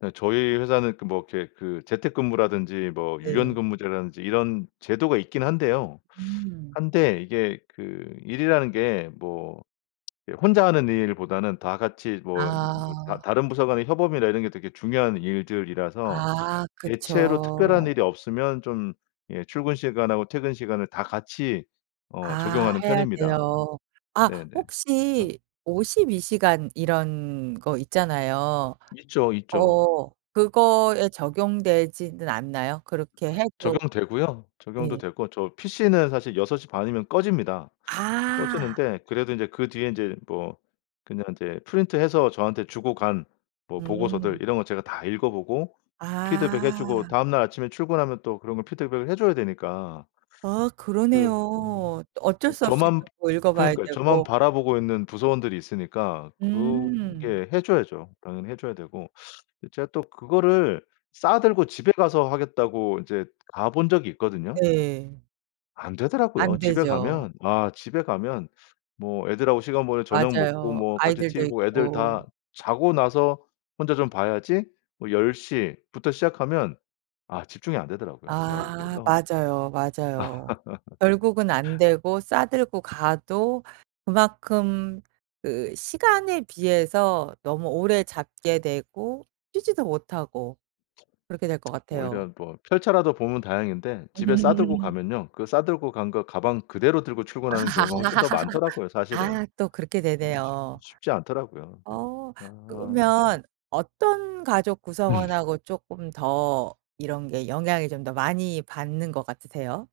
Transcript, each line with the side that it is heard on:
left: 네. 저희 회사는 그 뭐 그렇게 그 재택근무라든지 뭐
right: 네.
left: 유연근무제라든지 이런 제도가 있긴 한데요.
right: 음.
left: 한데 이게 그 일이라는 게 뭐 혼자 하는 일보다는 다 같이 뭐 이 뭐 다
right: 아.
left: 다른 부서 간의 협업이나 이런 게 되게 중요한 일들이라서
right: 아.
left: 대체로 특별한
right: 그쵸.
left: 일이 없으면 좀 예 출근 시간하고 퇴근 시간을 다 같이 어
right: 아.
left: 적용하는
right: 해야
left: 편입니다.
right: 돼요. 아
left: 네네. 그래서
right: 혹시 52 시간 이런 거 있잖아요.
left: 있죠, 있죠.
right: 어 그거에 적용되지는 않나요? 그렇게 해도
left: 적용되고요. 적용도
right: 네.
left: 되고 저 PC는 사실 6 시 반이면 꺼집니다.
right: 아.
left: 꺼지는데 그래도 인제 그 뒤에 인제 뭐 그냥 인제 프린트해서 저한테 주고 간 뭐 보고서들
right: 음.
left: 이런 거 제가 다 읽어 보고 피드백 해 주고
right: 아.
left: 다음날 아침에 출근하면 또 그런 걸 피드백을 해 줘야 되니까.
right: 아.
left: 그 음
right: 그러네요. 또
left: 아
right: 어쩔 수 없이
left: 저만
right: 또 읽어 봐야
left: 그러니까 저만
right: 되고.
left: 바라보고 있는 부서원들이 있으니까
right: 음.
left: 그게 해 줘야죠, 당연히 해 줘야 되고. 근데 제가 또 그거를 싸 들고 집에 가서 하겠다고 인제 가 본 적이 있거든요.
right: 네.
left: 안 되더라고요.
right: 안
left: 집에
right: 되죠.
left: 가면 아 집에 가면 뭐 애들하고 시간 보내고 저녁 먹고
right: 맞아요.
left: 뭐 같이 티브이
right: 아이들도
left: 보고 애들
right: 있고.
left: 다 자고 나서 혼자 좀 봐야지 뭐 10 시부터 시작하면 아 집중이 안 되더라고요, 영.
right: 아.
left: 그래서
right: 맞아요, 맞아요. 결국은 안 되고 싸 들고 가도 그만큼 그 시간에 비해서 너무 오래 잡게 되고 쉬지도 못하고 그렇게 될 것 같아요.
left: 오히려 뭐 펼쳐라도 보면 다행인데 집에 싸 들고 가면요 그 싸 들고 간 거 가방 그대로 들고 출근하는 경우가 훨씬 더 많더라고요 사실은.
right: 아. 또 그렇게
left: 예 쉽
right: 되네요.
left: 쉽지 않더라고요. 네.
right: 어.
left: 아 참.
right: 그러면 어떤 가족
left: 음.
right: 구성원하고 쪼끔 더 이런 게 영향이 좀 더 많이 받는 것 같으세요?